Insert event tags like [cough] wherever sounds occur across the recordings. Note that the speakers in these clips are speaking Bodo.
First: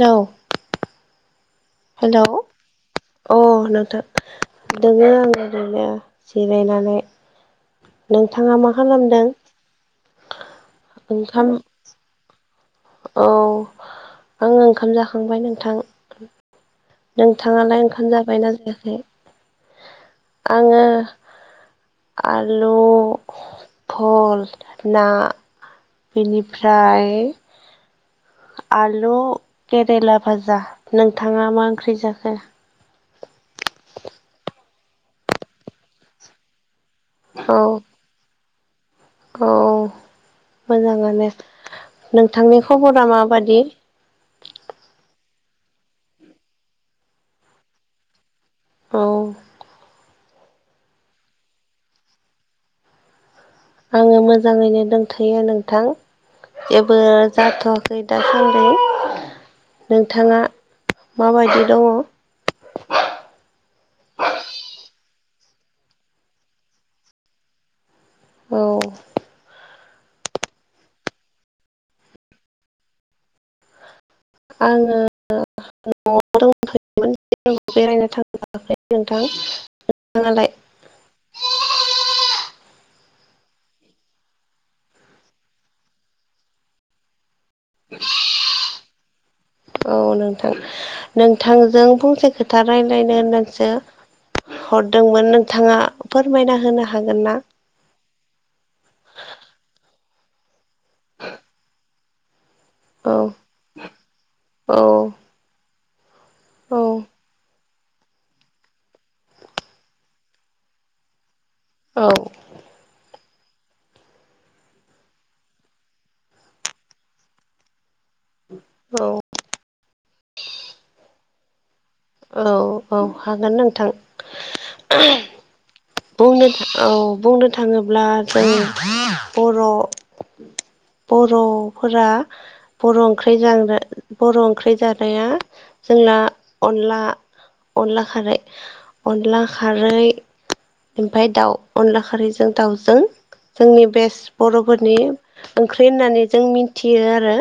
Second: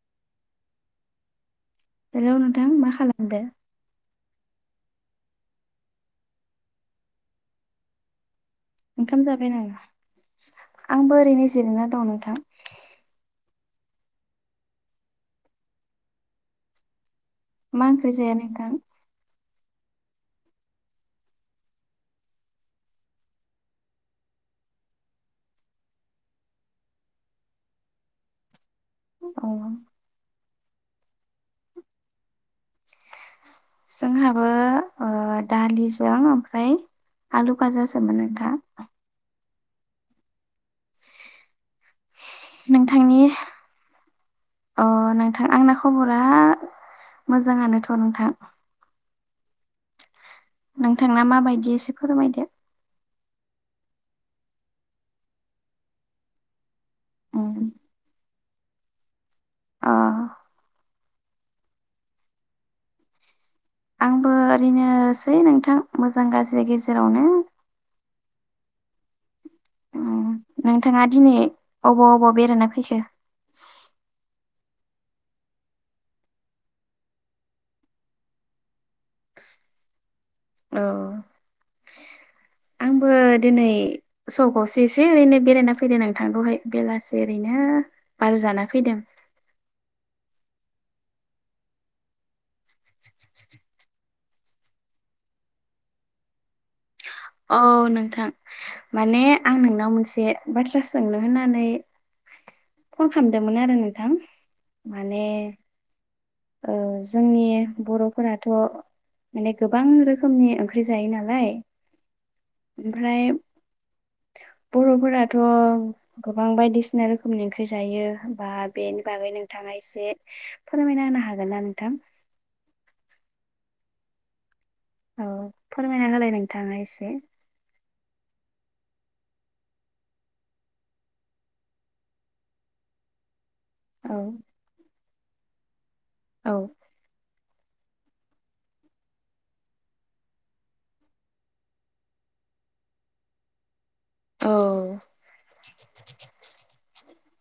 औ। हेल' हेलौ नोंथां मा खालामदो अ' नोंथां। दोङो आङो ओरैनो जिरायनानै नों थांआ मा ओंखाम खालामदों जाबाय नामा? आंबो ओरैनो ओंखाम जिरायना दं नोंथां औ आङो ओंखाम जाखांबाय नोंथां। नोंथाङालाय मा ओंखाम ओंख्रि जाया जाबायना नोंथां? जायाखै? आङो आलु भल ना। बेनिफ्राय आलु औ केरेला भाजा नोंथाङा मा ओंख्रि जाखो? जोंहाबो ओ दालिजों ओमफ्राय आलु औ भाजासोमोन नोंथां। औ। मोजाङानो नोंथांनि खबरा नोंथांनि माबादि? अ नोंथां आंना खबरा मोजाङानोथ' नोंथां। औ नोंथांना माबायदि एसे फोरमायदो। आङो मोजाङैनो दोंनथ'यो नोंथां जेबो उम जाथ'वाखै दा। उम अ नोंथाङा माबायदि दङ'? आंबो ओरैनोसै नोंथां मोजां गाज्रि गेजेरावनो। औ उम नोंथाङा दिनै अबाव अबाव बेरायनो फैखो? आङो न'आव दंफै। बेरायनो थाङाखै नोंथां नोंथाङालाय? औ आंबो बो दिनै सकआवसो एसे ओरैनो बेरायना फैदो आं दहाय बेलासि ओरैनो बार जाना फैदों। औ नोंथां नोंथांजों फंसे खोथा रायज्लायनो होननासो हरदोंमोन नोंथाङा फोरमायना होनो हाग औ नोंथां। माने आं नोंनाव मोनसे बाथ्रा सोंनो होननानै फन औ खालामदोंमोन आरो नोंथां औ माने ओ औ जोंनि बर'फोराथ' माने गोबां रोखोमनि ओंख्रि जायो नालाय औ ओमफ्राय बर'फोराथ' गोबां बायदिसिना रोखोमनि ओंख्रि जायो बा बेनि बागै नोंथाङा एसे फोरमायना होनो हागोन ना नोंथां? औ औ हागोन नोंथां। औ। फोरमायना होलाय बुंनो नोंथाङा औ एसे बुंनो थाङोब्ला जों बर' बर'फोरा बर' ओंख्रिजों औ बर' ओंख्रि जानाया जोंना औ अनला अनला खारै अनला खारै ओमफाय दाउ अनला खारैजों दाउजों जोंनि बेस औ बर'फोरनि ओंख्रि होननानै जों मि थियो आरो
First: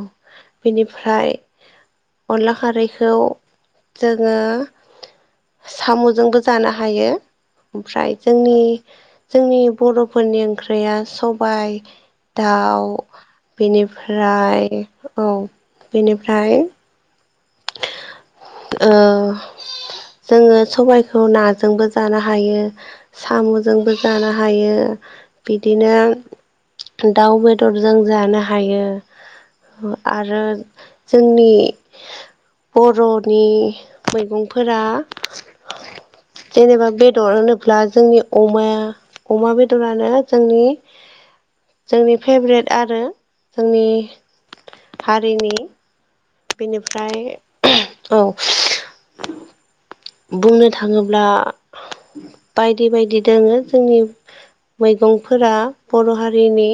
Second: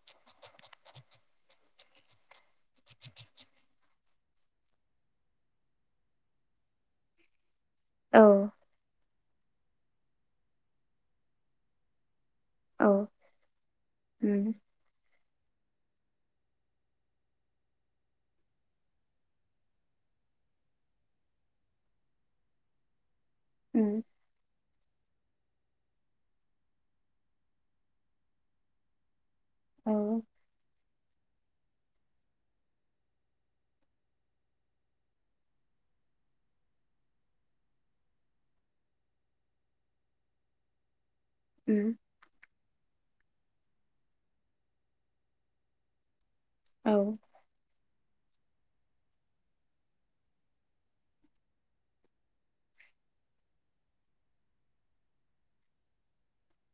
औ बिनिफ्राय अनला खारैखौ जोङो साम'जोंबो जानो हायो। ओमफ्राय औ जोंनि जोंनि बर'फोरनि ओंख्रिया सबाय औ दाउ उम बेनिफ्राय औ बेनिफ्राय ओ जोङो सबायखौ नाजोंबो जानो हायो। उम साम'जोंबो जानो हायो। बिदिनो दाउ बेदरजों जानो हायो। औ आरो जोंनि बर'नि मैगंफोरा जेनेबा बेदर होनोब्ला जोंनि अमाया अमा बेदरानो जोंनि उम जोंनि फेभरेट आरो जोंनि हारिनि औ बेनिफ्राय औ। बुंनो थाङोब्ला बायदि बायदि दङो जोंनि मैगंफोरा बर' हारिनि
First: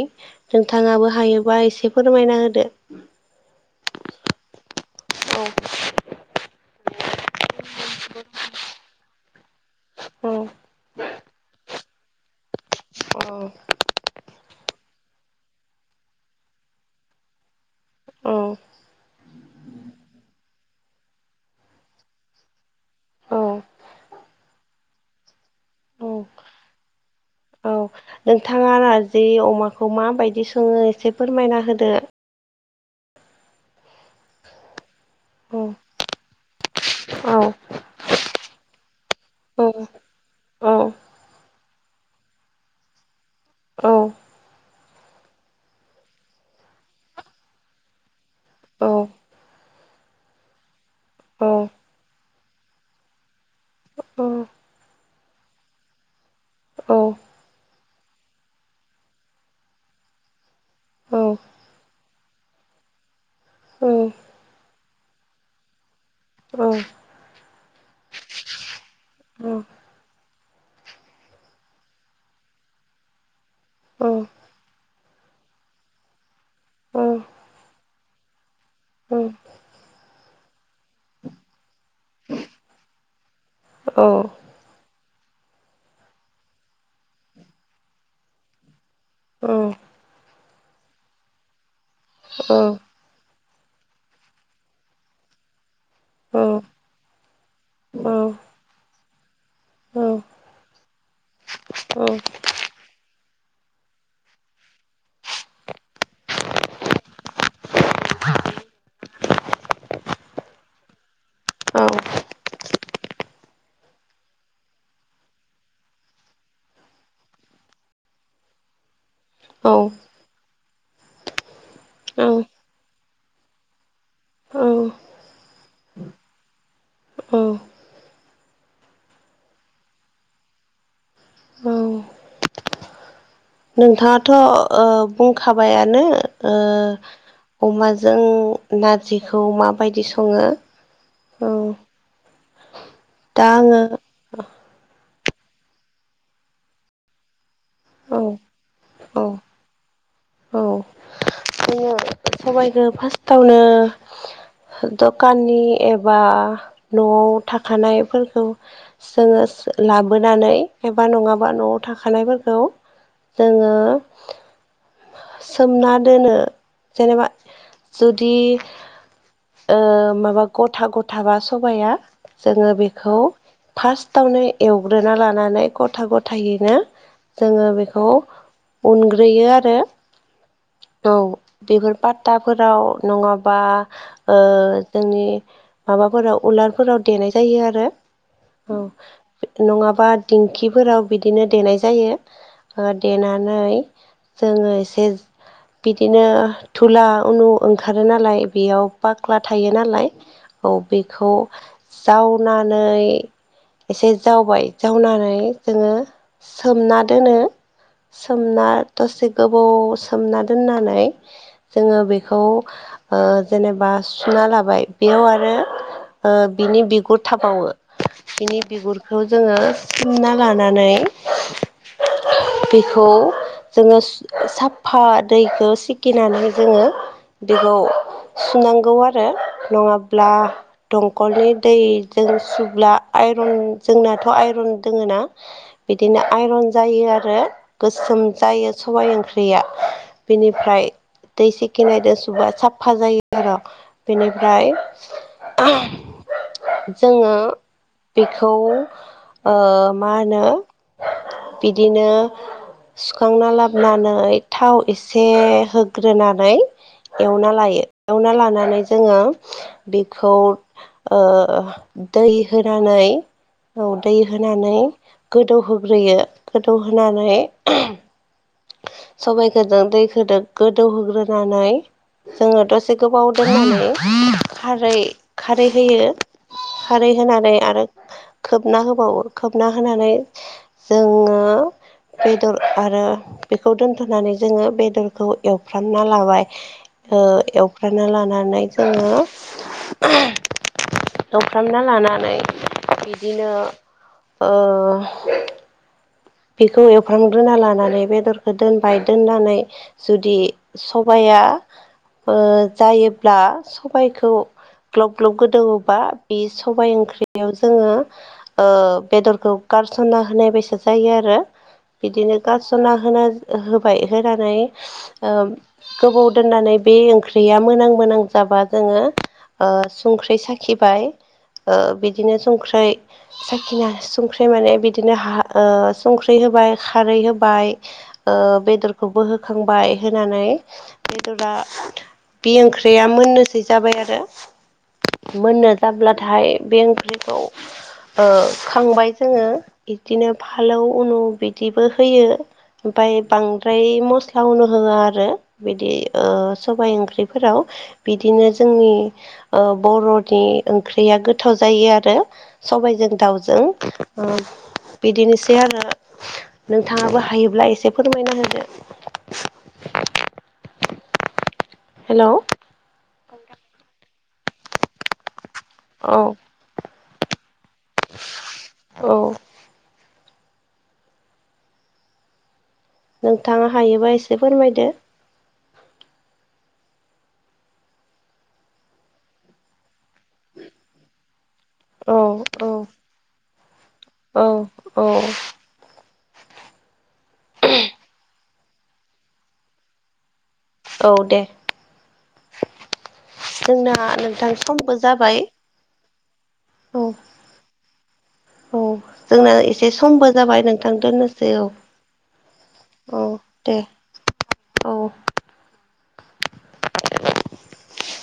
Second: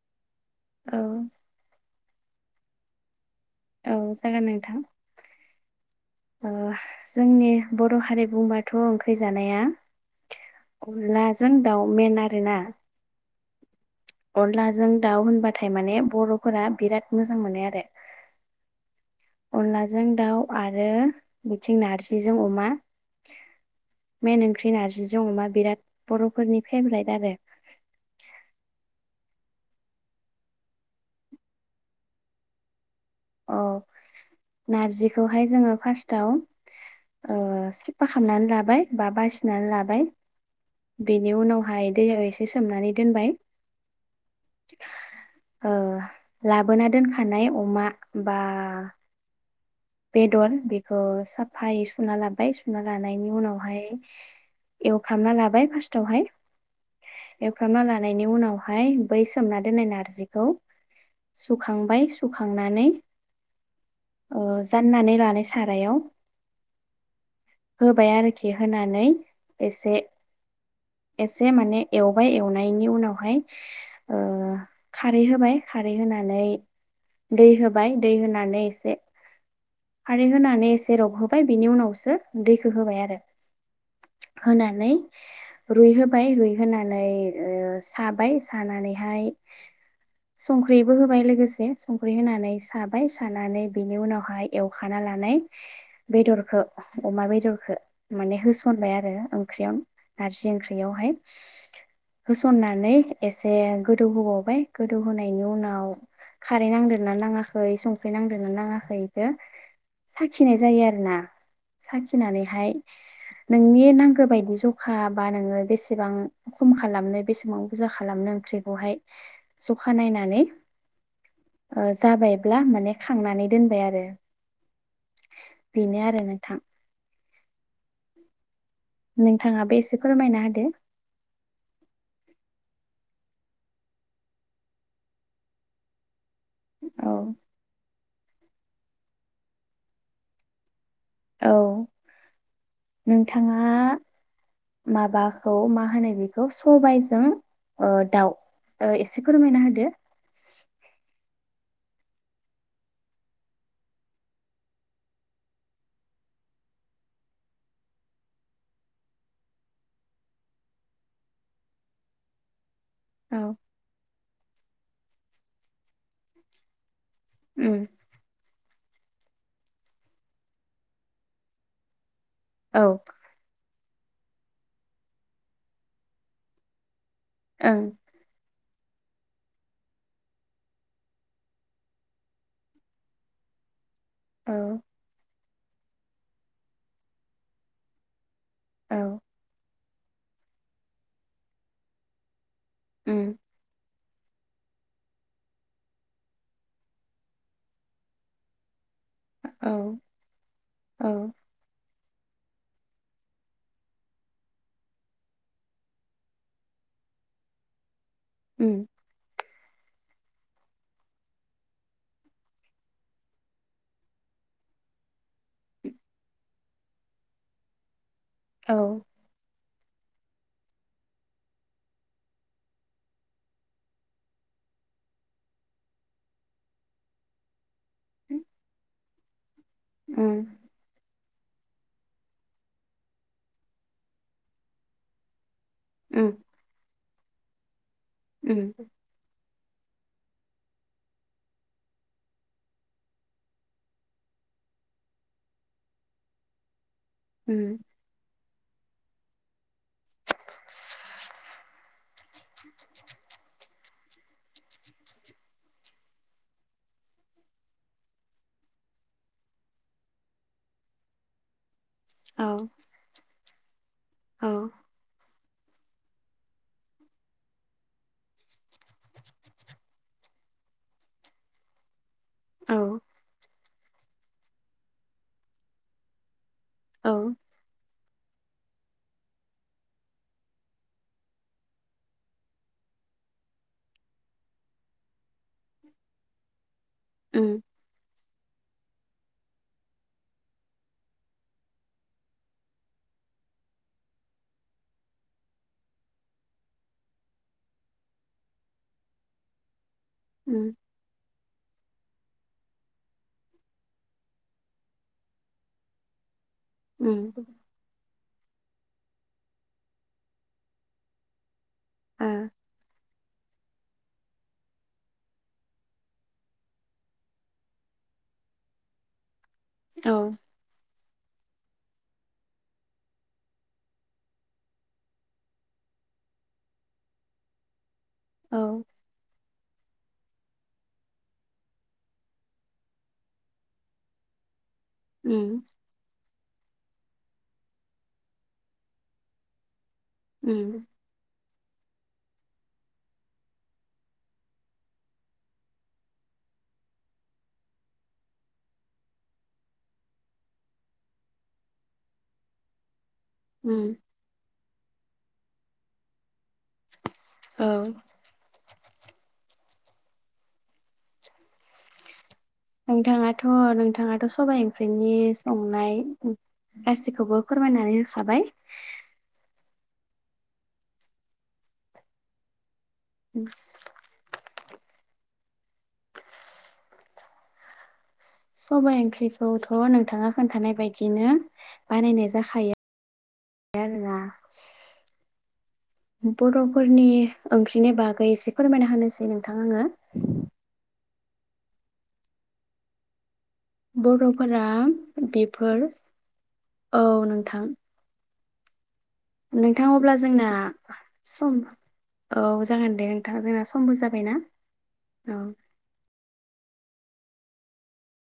औ नोंथाङाबो हायोबा एसे फोरमायना होदो। औ जागोन नोंथां। औ। ओ जोंनि बर' हारि बुंबाथ' ओंख्रि जानाया अनलाजों दाउमेन आरोना। अ। अनलाजों दाउ होनबाथाय माने बर'फोरा बिराद मोजां मोनो आरो। औ। अनलाजों दाउ आरो बिथिं नारजिजों अमा। औ मेेन ओंख्रि नारजिजों अमा बिराद बर'फोरनि फेभ्रेट आरो। औ नोंथाङा नार्जि अमाखौ माबायदि सङो एसे फोरमायना होदो। औ नारजिखौहाय औ जोङो फार्स्टआव औ ओ साफा खालामनानै लाबो बा बासिनानै लाबाय औ बेनि उनावहाय दैया एसे सोमनानै दोनबाय। औ। ओ लाबोना दोनखानाय अमा बा औ बेदर बेखौ साफायै औ सुना लाबाय सुना लानायनि उनावहाय एवखामना लाबाय फार्स्टावहाय। औ। फ्रामना लानायनि उनावहाय बै सोमना दोननाय नारजिखौ सुखांबाय सुखांनानै औ। ओ जाननानै लानाय सारायाव। औ। होबाय आरोखि होनानै एसे। एसे माने एवबाय एवनायनि उनावहाय औ। ओ खारै होबाय खारै होनानै दै होबाय दै होनानै एस उम खारै होनानै एसे रब होबाय बिनि उनावसो दैखौ होबाय आरो। औ होनानै रुइहोबाय रुइहोनानै ओ साबाय सानानै हाय संख्रैबो होबाय लोगोसे संख्रै होनानै साबाय सानानै बिनि उनावहाय एवखाना लानाय बेदरखौ अमा बेदरखौ माने होसनबाय आरो ओं ओंख्रियाव नारजि ओंख्रियावहाय होसननानै एसे गोदौ होबावबाय गोदौ होनायनि उनाव खारै नांदेरना नाङाखै संख्रि नांदेरना नाङाखै हो साखिनाय जायो आरोना साखिनानैहाय नोंनि नांगौ बायदि जखाबा नोङो बेसेबां खम खालामनो बेसेबां बुरजा खालामनो संख्रिखौहाय जखा नायनानै ओ जाबायब्ला माने खांनानै दोनबाय आरो। औ बेनो आरो नोंथां। नोंथाङाबो एसे फोरमायना होदो। नोंथाङाथ'ओ बुंखाबायानो ओ औ अमा जो जों नारजिखौ माबायदि सङो? औ। दा नोंथाङा आङो माबाखौ मा होनो बेखौ सबायजों ओ औ दाउ औ एसे फोरमायना होदो। औ आङो साबाय फार्स्टआवनो दखाननि एबा न'आव थाखानाय फोरखौ जोङो लाबोनानै एबा नङाबा न'आव थाखानायफोरखौ औ जोङो सोमना दोनो जेनेबा उम जुदि ओ माबा गथा गथाबा सबाइआ जोङो औ बेखौ फार्स्ट थावनो एवग्रोना लानानै गथा गथायैनो जोङो ओं बेखौ उनग्रोयो आरो। औ बेफोर पात्ताफोराव नङाबा ओ औ जोंनि माबाफोराव उलारफोराव देनाय जायो आरो। औ नङाबा दिंखिफोराव बिदिनो देनाय जायो। ओ उम देनानै जोङो एसे बिदिनो धुला उनु ओंखारो नालाय बेयाव बाख्ला औ थायो नालाय औ बेखौ जावनानै एसे जावबाय जावनानै जोङो सोमना दोनो। सोमना उम दसे गोबाव सोमना दोन्नानै जोङो बेखौ ओ जेनबा सुनालाबाय बे बेयाव आरो ओ बिनि बिगुर थाबावो बिनि औ बिगुरखौ जोङो सोमना लानानै बेखौ जोङो सु साब फा दैखौ सिखिनानै जोङो बेखौ उम सुनांगौ आरो। नङाब्ला दं। दंखलनि दैजों सुब्ला आइरन जोंनाथ' आइरन दोङो ना बिदिनो उम आइरन जायो आरो गोसोम उम जायो सबाइ ओंख्रिया। बेनिफ्राय दैसेखि नायजों सुबा साफा जायो आरो बेनिफ्राय जोङो उम बेखौ ओ मा होनो बिदिनो सुखांना लाबनानै। थाव एसे होग्रोनानै एवना लायो एवना लानानै जोङो बेखौ ओ दै औ होनानै औ दै औ होनानै गोद गोदौ होग्रोयो गोदौ होनानै सबायाइखोदों दैखोदों गोदौहोग्रोनानै जोङो औ दसे गोबाव दोननानै खारै खारै होयो खारै औ होनानै आरो खोबना होबावो खोबना होनानै जोङो बेदर आरो बेखौ दोन होनानै जोङो बेदरखौ एवफ्रामना लाबाय ओ उम एवफ्रामना लानानै जोङो एवफ्रामना लानानै बिदिनो ओ बेखौ एवफ्रांग्रोना लानानै बेदरखौ दोनबाय दोननानै जुदि उम सबाया ओ जायोब्ला सबायखौ ग्लब ग्लब गोदौवोबा बे सबाय उम ओंख्रियाव जोङो ओ बेदरखौ गारसना होनाय बायसा जायो आरो ओ बिदिनो गारसनना होना हो बाय होनानै ओ गोबाव दोननानै बे ओंख्रिया मोनां मोनां जाबा जों ङो ओ संख्रि साखिबाय ओ बिदिनो संख्रै साखिना संख्रै माने बिदिनो हा ओ संख्रि होबाय खारै होबाय ओ औ बेदरखौबो होखांबाय होनानै बेदरा बे ओंख्रिया मोननोसै जाबाय आरो। उम मोननो जाब्लाथाय बे ओंख्रिखौ ओ खांबाय जोङो इदिनो उम फालौ उनु बिदि बो होयो। ओमफाय बांद्राय मस्ला होननो होआ आरो बिदि ओ सबाय ओंख्रिफोराव। बिदिनो जोंनि ओ बर'नि ओंख्रिया गोथाव जायो आरो। सबायाइजों दाउजों उम ओ बिदिनोसै आरो नों थाङाबो औ हायोब्ला एसे फोरमायना होदो। हेलौ। नोंथाङाथ नोंथाङाथ सबाय ओंख्रिनि संनाय औ गासिखौबो फोरमायनानै होखाबाय। औ नोंथाङा हायोबा एसे फोरमायदो। सबाइ ओंख्रिखौथ नोंथाङा खोन्थानाय बायदिनो औ बानायनाय जाखायो। आरोना औ औ। बर'फोरनि ओंख्रिनि बागै एसे फोरमायना होनोसै नोंथां आङो। औ दे। जोंना नोंथां बर'फोरा समबो जाबाय। बेफोर औ नोंथां। औ जोंना नोंथां एसे अब्ला समबो जोंना जाबाय नोंथां सम दोननोसै औ। औ जागोन दे औ नोंथाङा जोंना दे समबो जाबायना औ। [unintelligible]